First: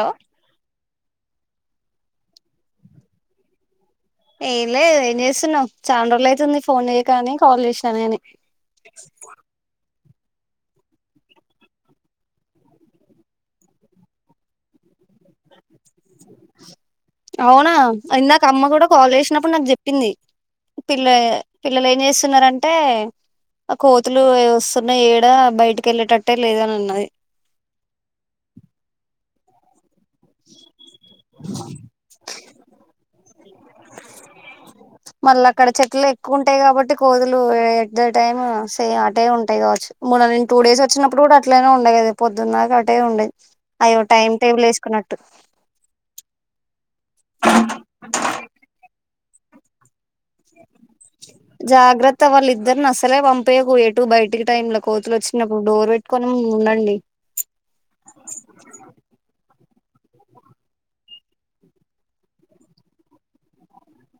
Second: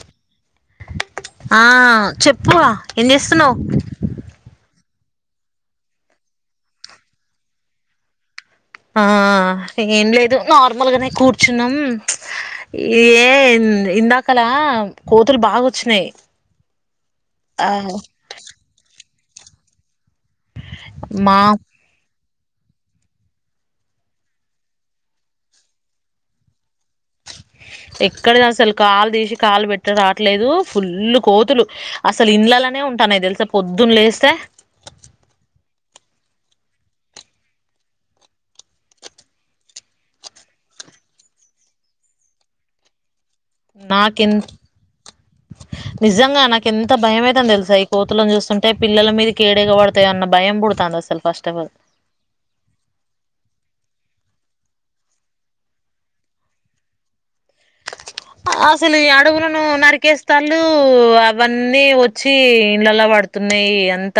Hello ఆ చెప్పు ఏం చేస్తున్నావ్ ఏంలేదు ఏం చేస్తున్నావ్ చాన్రోజువుతుంది ఫోన్ చెయ్యకని కాల్ చేసాను కాని. ఆ ఏం లేదు నార్మల్గానే కూర్చున్నాం ఏ ఇందాకలా కోతులు బాగా వచ్చినాయి ఆ అవునా ఇందాక అమ్మ కూడా కాల్ చేసి ఉన్నప్పుడు నాకు చెప్పింది పిల్ల మా పిల్లలేం చేస్త్ చున్నారంటే ఆ కోతులు ఏ వస్తున్నా ఏడా బయటకి ఎల్లేటట్టే లేదని అన్నారు. ఎక్కడ దసలు కాల్ దీశె కాల్ వెట్టి రాట్లేదు ఫుల్లు కోతులు అసలు ఇండ్లలోనే ఉంటాన్నాయి తెలుస. పొద్దున్ లేస్తే మళ్ళీ అక్కడ చెట్లు ఎక్కువ ఉంటాయి కాబట్టి కోతులు ఎట్ ఎ టైము సేమ్ అటే ఉంటాయి కావచ్చు. మొన్న నేను టూ డేస్ వచ్చినప్పుడు కూడా అట్లనే ఉండాయి. కదా పొద్దున దాకా అటే ఉన్నాయి. నాకెన్ నిజంగా నాకు ఎంత భయంమయితాంది తెలుసా. ఈ కోతులను చూస్తుంటే పిల్లల మీద కేడెగవడ జాగ్రత్త వాళ్ళిద్దరినీ అసలే పంపియకు ఇటు బయటికి టైమ్ లో కోతులు వచ్చినప్పుడు డోర్ పెట్టుకొని ఉండండి. అసలు ఈ అడవులను నరికేస్తళ్ళు అవన్నీ వచ్చి ఇండ్లలా పడుతున్నాయి ఎంత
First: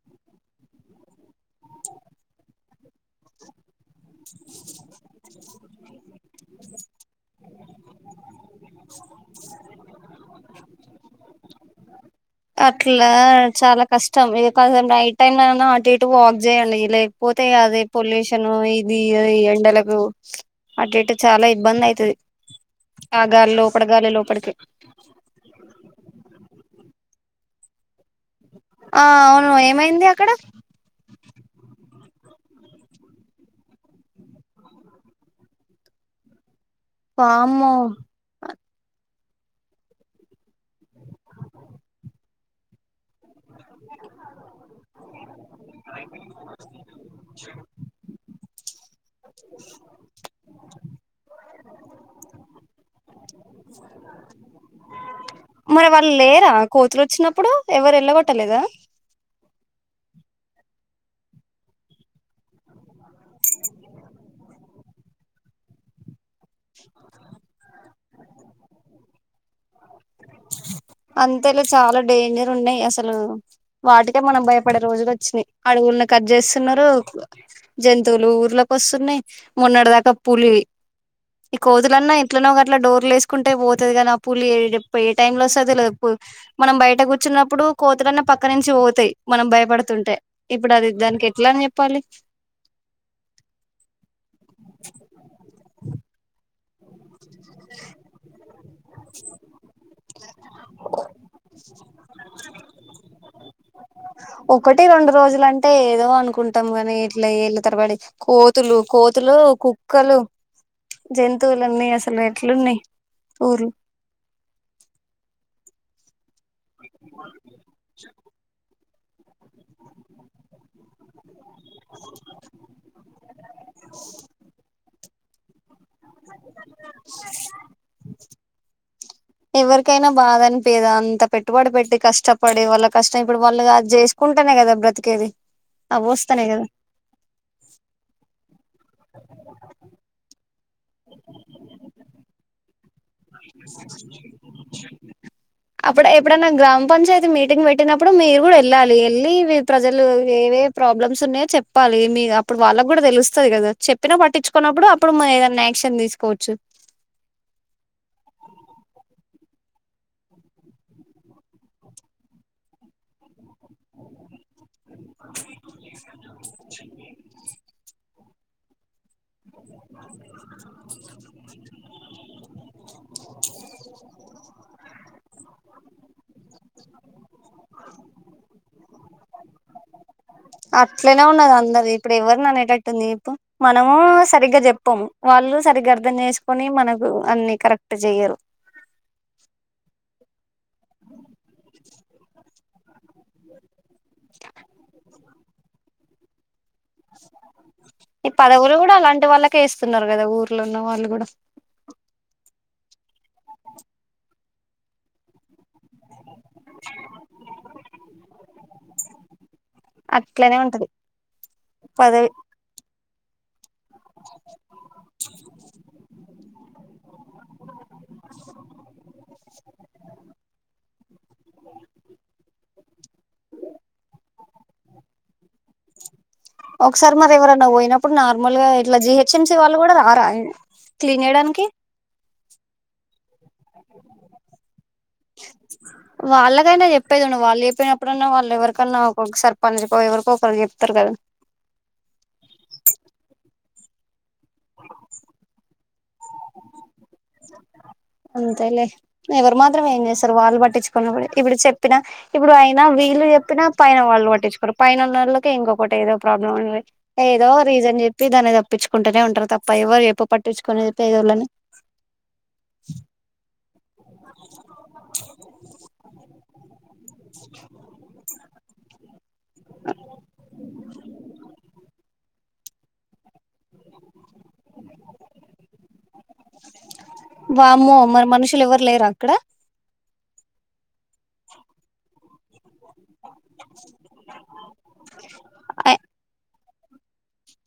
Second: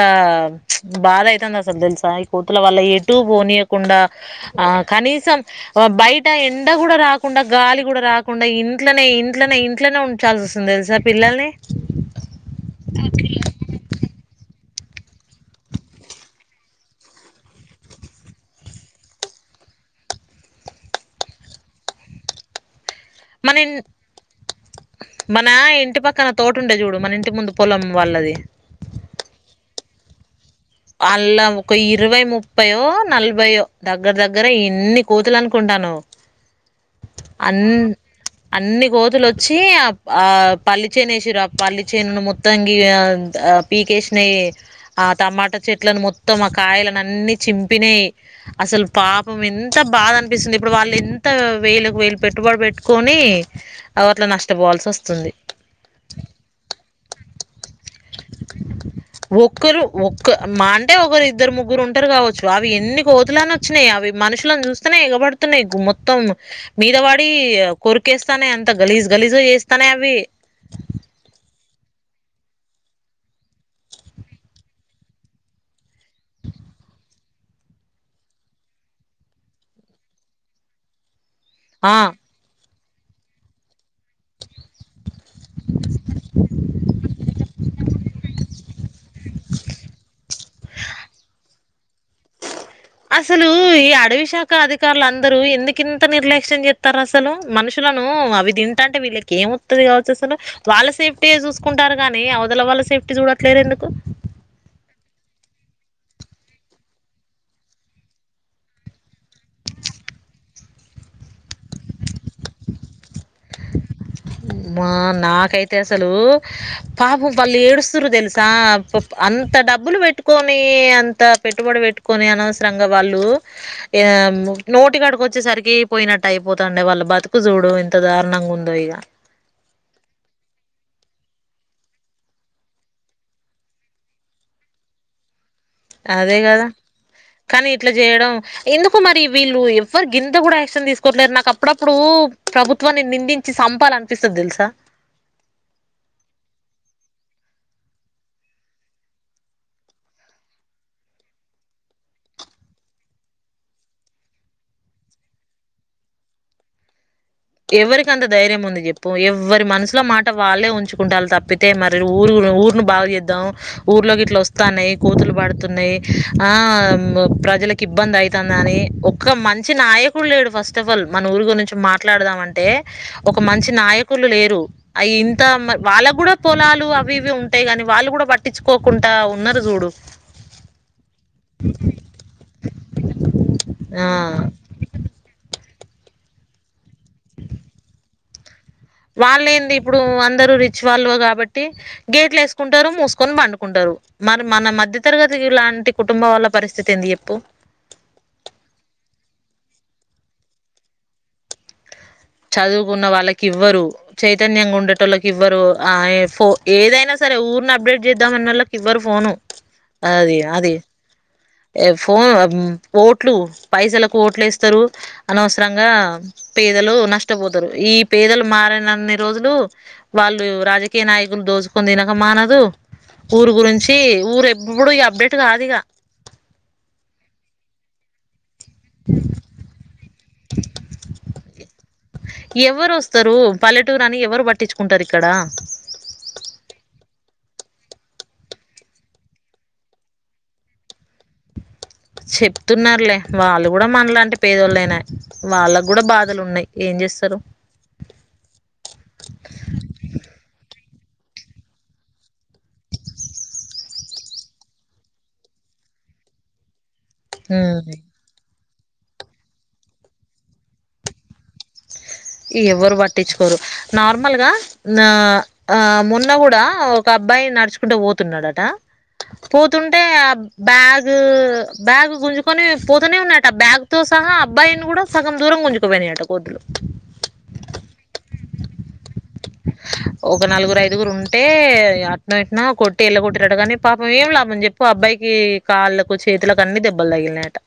బాధ అయి ఇ సద్దన సయి [inaudible] అల వల్ల ఎటుూ పోనీయకుండా ఆ కనీసం ఆ బయట ఎండ కూడా రాకుండా గాలి కూడా రాకు కాకుండా ఇంట్లోనే ఇంట్లోనే ఇంట్లోనే ఉంచాల్సి వస్తుంది తెలుసా పిల్లల్ని సగం రైట్ టైమ్ లోయినా అటు ఇటు వాక్ చేయండి లేకపోతే అది పొల్యూషన్ ఇది ఎండలకు అటు ఇటు చాలా ఇబ్బంది అయితది ఆ గాలి మన ఇ లోపల గాలి లోపలికి మన ఇంటి పక్కన తోటుండే చూడు మన ఇ ముందు పొలం వాళ్ళది ఆ అవును ఏమైంది అక్కడ అళ్ళ ఒక ఇరవై ముప్పైయో నలభైయో దగ్గర దగ్గర ఇన్ని కోతులు అనుకుంటాన్నావ్ వామ్మో అన్ని కోతులోచ్చి ఆ ఆ పల్లి చేను వేసిన్రు ఆ పల్లి చేను మొత్తంగ పీకేసినాయి ఆ టమాటా చెట్లను మొత్తం ఆ కాయలనన్నీ చింపినాయి అసలు పాపం ఎంత బాధ అనిపిస్తుంది ఇప్పుడు వాళ్ళు ఇంతగ వేలుకి వేలు పెట్టుబడి పెట్టుకొని అ అట్ల నష్టపోవాల్సి వస్తుంది మరి వాళ్ళు లేరా కోతులు వచ్చినప్పుడు ఎవరు వెళ్ళగొట్టలేదా ఒక్కరు ఒక్క మా అంటే ఒకరు ఇద్దరు ముగ్గురు ఉంటారు కావచ్చు అవి ఎన్ని కోతులన్న వచ్చినాయి అవి మనుషులను చూస్తేనే ఎగబడుతున్నాయి మొత్తం మీదపడి కొరికేస్తానై అంత గలీజు గలీజుగా చేస్తానాయి అవి అంతేలే చాలా డేంజర్ ఉన్నాయి అసలు వాటికే మనం భయపడే రోజులు వచ్చినాయి అడవుల్ని కట్ చేస్తున్నారు జంతువులు ఊర్లోకి వస్తున్నాయి మొన్నటి దాకా పూలి ఈ ఆ కోతులన్నా ఎట్లోనో అట్లా ఇట్లా డోర్లసుకుంటే పోతది కదా ఆ పూలే ఏ టైమ్ లో వస్తదో చప్పుమనం బయట కూర్చున్నప్పుడు కోతులన్న పక్క నుంచి పోతాయి మనం భయపడుతుంటే ఇప్పుడు అది దానికి ఎట్లా అని చెప్ -ప్పాలి అసలు ఈ అడవి శాఖ అధికారుల అందరూ ఎందుకింత నిర్లే [unintelligible] స్తారు అసలు మనుషులను అవి తింటంటే వీళ్ళకి ఏమొత్తాది కావచ్చు అసలు వాళ్ళ సేఫ్టీ యే చూసుకుంటారు కాని అవతల వాళ్ళ సేఫ్టీ చూడట్లేరెందుకు టే ఏదో అనుకుంటాం కానీ ఇట్ల ఏళ్ళ తరబడి కోతులు కోతులు కుక్కలు జంతువులన్నీ అసలు ఎట్లున్నాయి ఊర్లు మా నాకైతే అసలు పాపం వాళ్ళు ఏడుస్తుర్రు తెలుసా ప అంత డబ్బులు పెట్టుకొని అంత పెట్టుబడి పెట్టుకొని అనవసరంగా వాళ్ళు య నోటికాడుకు వచ్చే సరికి పోయినట్టు అయిపోతుండాయ్ వాళ్ళ బతుకు చూడు ఇంత దారుణంగుందో ఇగ ఎవరికైనా బాధ అనిపియదా అంత పెట్టుబడి పెట్టి కష్టపడి వాళ్ళ కష్టం ఇప్పుడు వాళ్ళు అది చేసుకుంటేనే కదా బ్రతికేది అవి అదే వస్తానే కదా కానీ ఇట్లా చేయడం ఇందు మరి వీళ్ళు ఎవ్వరి గింద కూడా తీసుకోట్లేదు నాకు అప్పుడప్పుడు ప్రభుత్వ అప్పుడు ఎప్పుడైన గ్రామ పంచాయితీ మీ నీకు వెయిటింగ్ అప్పుడు మీరు కూడా ఎళ్ళాలి ఎళ్ళి ప్రజలు ఏవేవి ప్రాబ్లమ్స్ ఉన్నాయో చెప్పాలి మీ అప్పుడు వాళ్ళకు కూడా తెలుస్తది కదా చెప్పిన పట్టించుకోన్నప్పుడు అప్పుడు మరేదన్నా యాక్షన్ తీసుకోవచ్చు. ఎవరికంత ధైర్యం ఉంది చెప్పు ఎవ్ ఎవ్వరి మనసులో మాట వాళ్ళే ఉంచుకుంటాలు తప్పితే మరి ఊరు ఊరును బాగు చేద్దాం ఊర్లోకి ఇట్లా వస్త తాన్నాయ్ కోతులు పడుతున్నాయి ఆ మ్ ప్రజలకు ఇబ్బంది అయి తనని ఒక్క మంత్ చి నాయకుడు లేడు ఫస్ట్ ఆఫ్ ఆల్ మన ఊరు గురించి మా దామ అంటే ఒక మంచి నాయకులు లేరు అ ఇంత మ వాళ్ళకు కూడా పొలాలు అవి ఇవి ఉంటాయి కాని వాళ్ళు కూడా పట్టించుకోకుండా ఉన్నారు చూడు అట్లనే ఉన్నది అందరు ఇప్పుడు ఎవరిని అనేటట్టుంది జెప్పు మనము ఆ సరిగ్గా చెప్పము వాళ్ళు సరిగ్ గర్థం చేసుకొని మన అన్నీ కరెక్ట్ జెయ్యరు వాళ్ళ ఏంది ఇప్పుడు అందరూ రి వాళ్లవి కాబట్టి గేట్లే కుంటారు మూసుకొని బండుకుంటారు మరి మన మధ్య తరగత్ ఇలాంటి కుటుంబం వల్ల ఈ పదవులు కూడా అలాంటి వాళ్ళక్ కేస్తున్నారు కదా ఊర్లో ఉన్న వాళ్ళు కూడా చదువుకున్న వాళ్ళకి ఇవ్వరు చైతన్యంగా ఉండేటోళ్ళకి ఇవ్వరు ఆ ఎ పో ఏదైనా సరే ఊరిని అప్డేట్ చేద్దామన్నాళ్ళకి ఇవ్వరు ఫోను అది అట్లనే అది ఉంటది ఏ ఫోన్ పదవి ఓట్లు పైసలకు ఓట్లు వేస్తారు అనవసరంగా పేదలు నష్టపోతారు. ఈ పేదలు మారనన్ని రోజులు వాళ్ళు రాజకీ కే నాయకులు దోచుకొని తినక మానదు ఊరు గురించి ఊరు ఎప్పుడు ఇగ అప్డేట్ గాదిక ఒకసారి మరి ఎవరైన్నా పోయినప్పుడు నా నార్మల్గా ఇట్లా జీహెచ్ఎంసి వాళ్ళు కూడా రారా క్లీన్ చేయడానికి ఎవ్వరు వస్తారు పల్లెటూరు అని ఎవరు పట్టించుకుంటారు ఇక్కడ వాళ్ళకైనా చెప్పేది ఉండు వాళ్ళు ఎప్పియినప్పుడన్నా వాళ్ళు ఎవరికన్నా ఒక్కొక్కసారి సర్పంచ్ కో ఎవరికొ ఒకరు చెప్తారు కదా చెప్తున్నారులే వాళ్ళు కూడా మనలాంటి పేదోళ్ళయినాయి వాళ్ళకి కూడా బాధలు ఉన్నాయి ఏం చేస్తారు అంతేలే ఎవరు మాత్రం ఏం చేస్తారు వాళ్ళు పట్టిచ్చు [inaudible] ఇప్పుడు చెప్పినా ఇప్పుడు అయినా వీళ్ళు చెప్పినా పైన వాళ్ళు పట్టించుకోరు పైనున్నోళ్లకే ఇంకొకటి ఏదో ప్రాబ్లం ఉంది ఏదో రీజన్ చెప్పి దానే తప్ ప్పించుకుంటూనే ఉంటారు తప్ప ఎవరు ఎప్పు పట్టించుకొని చెప్పు పేదోళ్ళని ఎవరు పట్టించుకోరు నార్మల్గా నా అ మొన్న గూ [unintelligible] ఒక అబ్బాయి నడుచుకుంటా పోతున్నాడు ట పోతుంటే బ్యాగ్ బ్యాగ్ గుంజు పోనే పోతానే ఉన్నాట బ్యాగ్ తోస్ సహా అబ్బాయిని కూడా సగం దూరం గుంజుకుపోయిని అట కోతులు వామ్మో మరి మనుషులెవరు లేరా అక్కడ ఒక నలుగురు ఐదుగురు ఉంటే అట్నో ఇట్నో కొ ట్టేళ కొట్టిరాట కాని పాపం ఏం లాభం చెప్పు అబ్బాయికి కాళ్ళకు చేతులకు అన్నీ దెబ్బల్ తగిలినాయట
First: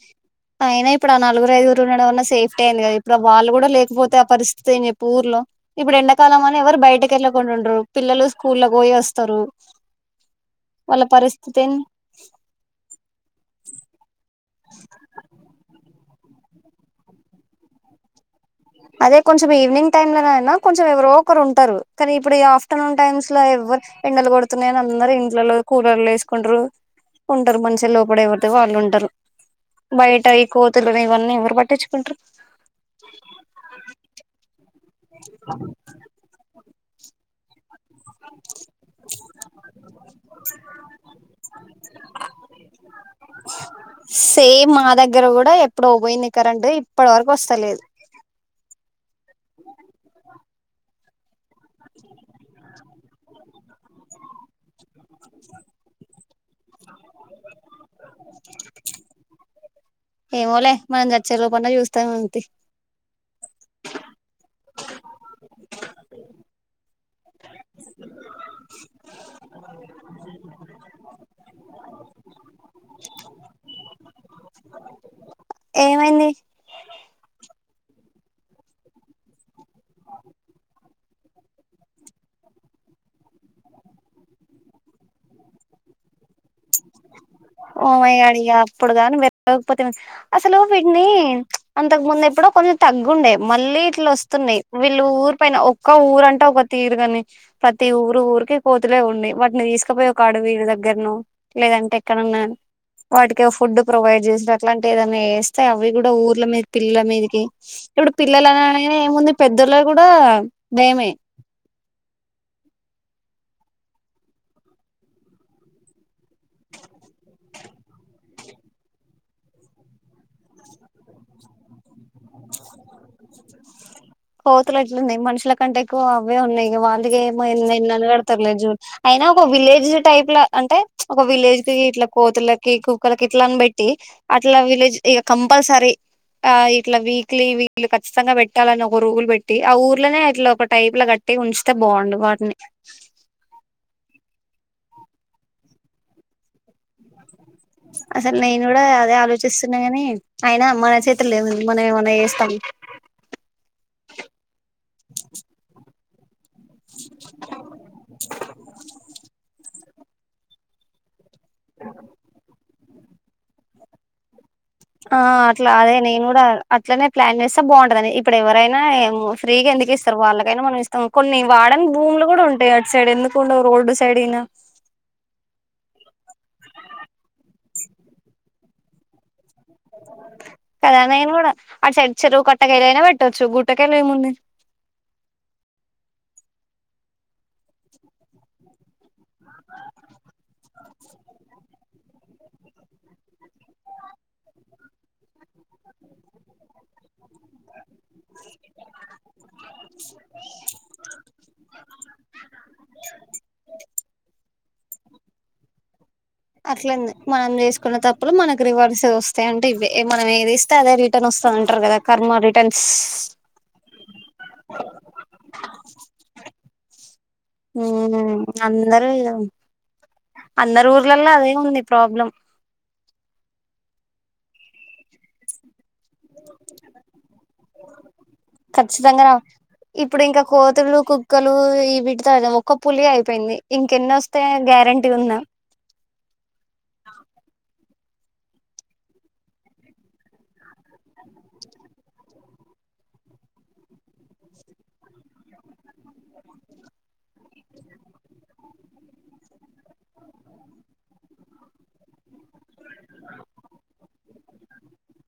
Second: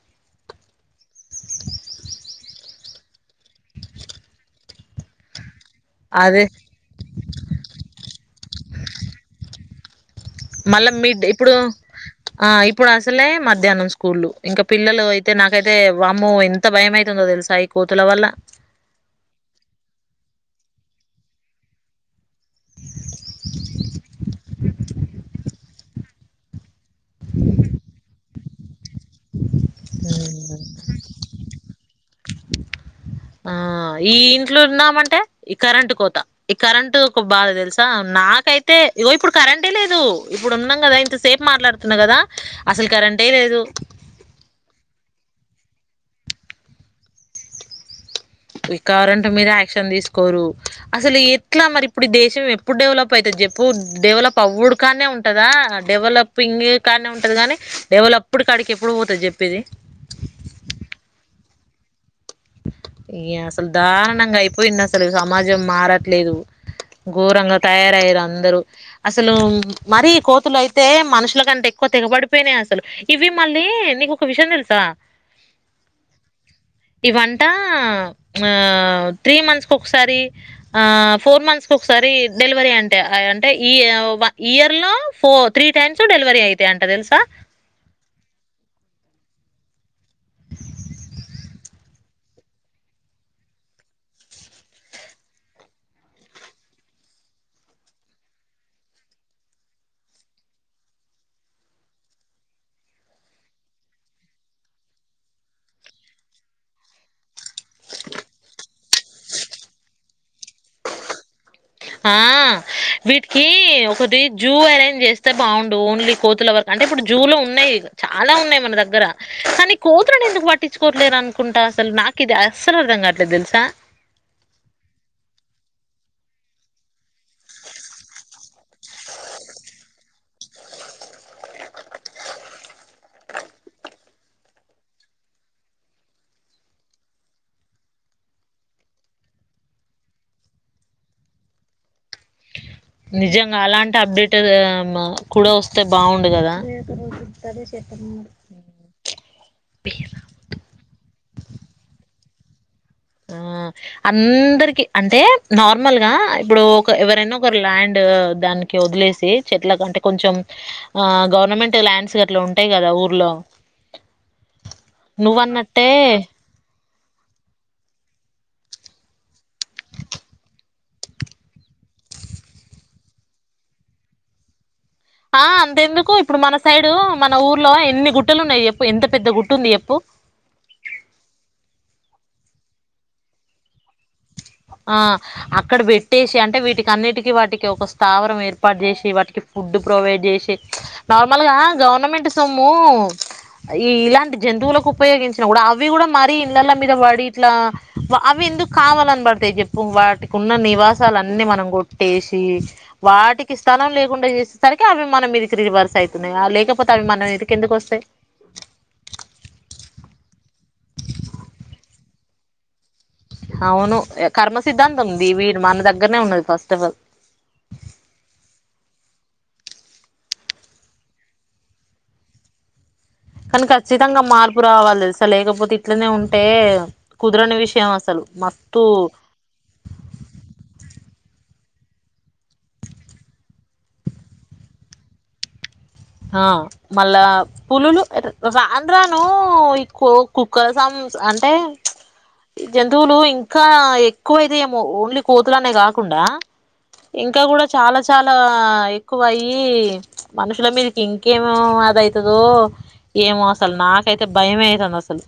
అయినా ఇప్పుడు ఆ నలుగురు ఐదుగురు ఉన్నడంవన్న సేఫ్టీ అయింది కదా ఇప్పుడు వాళ్ళు కూడా లేకపోతే ఆ పరిస్థితి ఏం చెప్పు ఊర్లో ఇప్పుడు ఎండాకాలం అదే అని ఎవరు బయటకి ఎళ్ళకుండుండ్రు పిల్లలు స్కూలగ్ బోయోస్తరు. మళ్ళా మిడ్ ఇప్పుడు ఏంది ఆ ఇప్పుడు అసలే మధ్యాహ్నం స్కూల్లు ఇంకా పిల్లలు అయితే నాకైతే వామ్మో ఎంత భయమైతుందో తెలుసా ఈ కోతుల వల్ల అదే కొంచెం ఈవినింగ్ టైమ్ లో నైనా కొంచెం ఎవరో ఒకరు ఉంటరు కనీ ఇప్పుడు ఈ ఆఫ్టర్నూన్ టైమ్స్ లో ఎవ్వరు ఎండలు కొడుతున్నాయని అందరు ఇంట్లో కూలర్లేసుకుంటరు. ఉంటరు మనుషిల్లో లోపడ ఎవ తే వాళ్ళుంటరు బయట ఈ కోతులని ఇవన్నీ ఎవరు పట్టించుకుంట్రు. ఆ ఈ ఇంట్లో ఉన్నామన్ టె ఈ కరెంటు కోత కరెంట్ ఒక బాగా తెలుసు త నాకైతే ఈగో ఇప్పుడు కరెంటే లేదు ఇప్పుడు ఉన్నాం కదా ఇంత సేపు మాట్లాడుతున్నా కదా అసలు కరెంటే లేదు సేమ్ మా దగ్గర కూడా ఎప్పుడో పోయింది కరెంటు ఇప్పటి వరకొస్తలేద్ ఈ కరెంటు మీద యాక్షన్ తీసుకోరు అసలు ఎట్లా మరి ఇప్పుడు ఈ దేశం ఎప్పుడు డెవలప్ అయితది చెప్పు డెవలప్ అవ్వడు కానే ఉంటదా డెవలప్ పింగ్ కాన్నే ఉంటది కాని డెవలప్డ్ కాడికి ఎప్పుడు పోతది చెప్పు [unintelligible] ఏమోలే మనం జచ్చే లోపు అన్న చూస్తాము యస్ దారుణంగా అయిపోయింది అసలు సమాజం మారట్లేదు గోరంగా తయారు అయ్యారు అందరు అసలు మరి కోతులు అయితే మనుషులుకన్నా ఎక్కువ తెగపడిపోయినయ్ అసలు ఇవి మళ్ళీ నీకు ఒక విషయం తెలుసా ఏమైంది ఇవంటా ఆ త్రీ మంత్స్ కు ఒకసారి ఆ ఫోర్ మంత్స్ కు ఒకసారి డెలివరీ అంటే అంటే ఇయర్ లో పో త్రి టైమ్స్ డెలివరీ ఐతాయ్అంట ఓమయగాడి ఇగ అప్పుడు గాని లేకపోతే అసలు వీటిని అంతకు ముందు ఎప్పుడో కొంచెం తగ్గుండే మళ్ళీ ఇట్లు వస్తున్నాయి వీళ్ళు ఊరి పైన ఒక్క ఊరుంటే ఒక తీరు కాని ప్రతి ఊరు ఊరికి కోతులే ఉండి వాటిని తీసుకుపోయి ఒక అడవి దగ్గరను లేదంటే ఎక్కడన్నా వాటికి ఫుడ్ ప్రొవైడ్ చేసారు అట్లాంటి ఏదన్నా చేస్తే అవి కూడా ఊర్ల మీద పిల్లల మీదకి ఇప్పుడు పిల్లలు అనగానే ఏముంది పెద్దలకు కూడా భయమే ఆ వీటికి ఒకటి జూ అరేంజ్ చేస్తే బాగుండు ఓన్లీ కోతుల వరకు అంటే ఇప్పుడు జూలు ఉన్నాయి చాలా ఉన్నాయి మన దగ్గర కానీ కోతులను ఎందుకు పట్టించుకోవట్లేదు అనుకుంటా అసలు నాకు ఇది అస్సలు అర్థం కావట్లేదు తెలుసా కోతులు అట్లున్నాయి మనుషుల కంటే ఎక్కువ అవే ఉన్నాయిక వాళ్ళకి ఏమ అనగడతారులే జూ అయినా ఒక విలేజ్ టైప్ లో అంటే ఒక విలేజ్ కి ఇట్లా కోతులకి కుక్కలకి ఇట్లని పెట్టి అట్లా విలేజ్ ఇక కంపల్సరీ ఆ ఇట్లా వీక్లీ వీళ్ళు ఖచ్చితంగా పెట్టాలని ఒకరుుగులు పెట్టి ఆ ఊర్లోనే అట్లా ఒక టైప్ లా కట్టి ఉంచితే బాగుండు వాటిని క అప్డేట్ కూడా వస్తే బాగుండు కదా అసలు నేను కూడా అదే ఆలోచిస్తున్నా గాని అయినా మన చేతిలో ఎం ఉంది మనం ఏమన్నాచేస్తామ సరే ఆ అందరికి అంటే నార్మల్గా ఇప్పుడు ఒక ఎవరైనా ఒకరు ల్యాండ్ దానికి వదిలేసి చెట్ల కంటే కొంచెం ఆ గౌ- ముమెంట్స్ ల్యాండ్స్ గట్లాంటాయి కదా ఊర్లో ఆ అట్లా నువ్వన్నట్టే అదే నేను కూడా అట్లనే ప్లాన్ చేస్తా బాగుంటుందాని ఇప్పుడు ఎవరైనా ఫ్రీగా ఎందుకు ఇస్తారు వాళ్ళకైనా మనం ఇస్తాం కొన్ని వాడని భూములు కూడా ఉంటాయి అటు సైడ్ ఎందుకు ఉండవు రోడ్డు సైడ్ అయినా ఆ అంతెందుకు ఇప్పుడు మన సైడ్ [unintelligible] మన ఊర్లో ఎన్ని గుట్టలు ఉన్నాయి చెప్పు ఎంత పెద్ద గుట్ట ఉంది చెప్పు కదా నేనుకూడా అటు సైడ్ కొట్టగాలుైనా పెట్టొచ్చు గుూట్టకలా ఏము ఉంది ఆ అక్కడ పెట్టేసి అంటే వీటికి అన్నిటికీ వాటికి ఒక స్థావరం ఏర్పాటు చేసి వాటి ఫుడ్ ప్రొవైడ్ చేసి నార్మల్ గా గవర్నమెంట్ మొత్తము ఈ ఇలాంటి జంతువులకు ఉపయోగించ అవి కూడా మరీ ఇళ్లల మీద పడి ఇట్లా అవి ఎందుకు కావాలనిబడుయ చెప్పు చెప్పు వాటికి ఉన్న నివాసాలన్నిీ మనం కొట్టేసి వాటికి స్టా లేకుండా చేసేసరికి అవి మన మీదకి రివర్స్ అయితున్నాయి అట్లంది మనం చేసుకున్న తప్పులు మనకి రివర్స్ వస్తాయి అంటే ఇవే మనమే అద్ అదే రిటన్ వస్తుంది అంటారు కదా కర్మ రిటర్న్స్ అవును కర్మ సిద్ధాంతం ఉంది వీడు మన దగ్గరనే ఉన్నది ఫస్ట్ ఆఫ్ ఆల్ ఉమ్ అందరు అందరు ఊర్లలో అదే ఉంది ప్రాబ్లం కానీ ఖచ్చితంగా మార్పు రావాలి తెలుసా లేకపోతే అట్లనే ఉంటే కుదరని విషయం అసలు మస్తు ఖచ్చితంగా ముక్కలు ఈ వీటితో అం ఒక్క పులి అయిపోయింది ఇంకెన్న వస్తే గ్యారంటీ ఉంద ఆ మళ్ళా పులులు రాను రాను ఈ కో కు గాసామ్స్ అంటే జంతువులు ఇంకా ఎక్కువయితే ఏమో ఓన్లీ కోతులనే కాదు కాకుండా ఇంకా గూడా చాలా చాలా ఎక్కువ అయ్యి మనుషుల మీద ఇంకేమోదయితదో ఏమో అసలు నాకైతే బయమతండి అసలు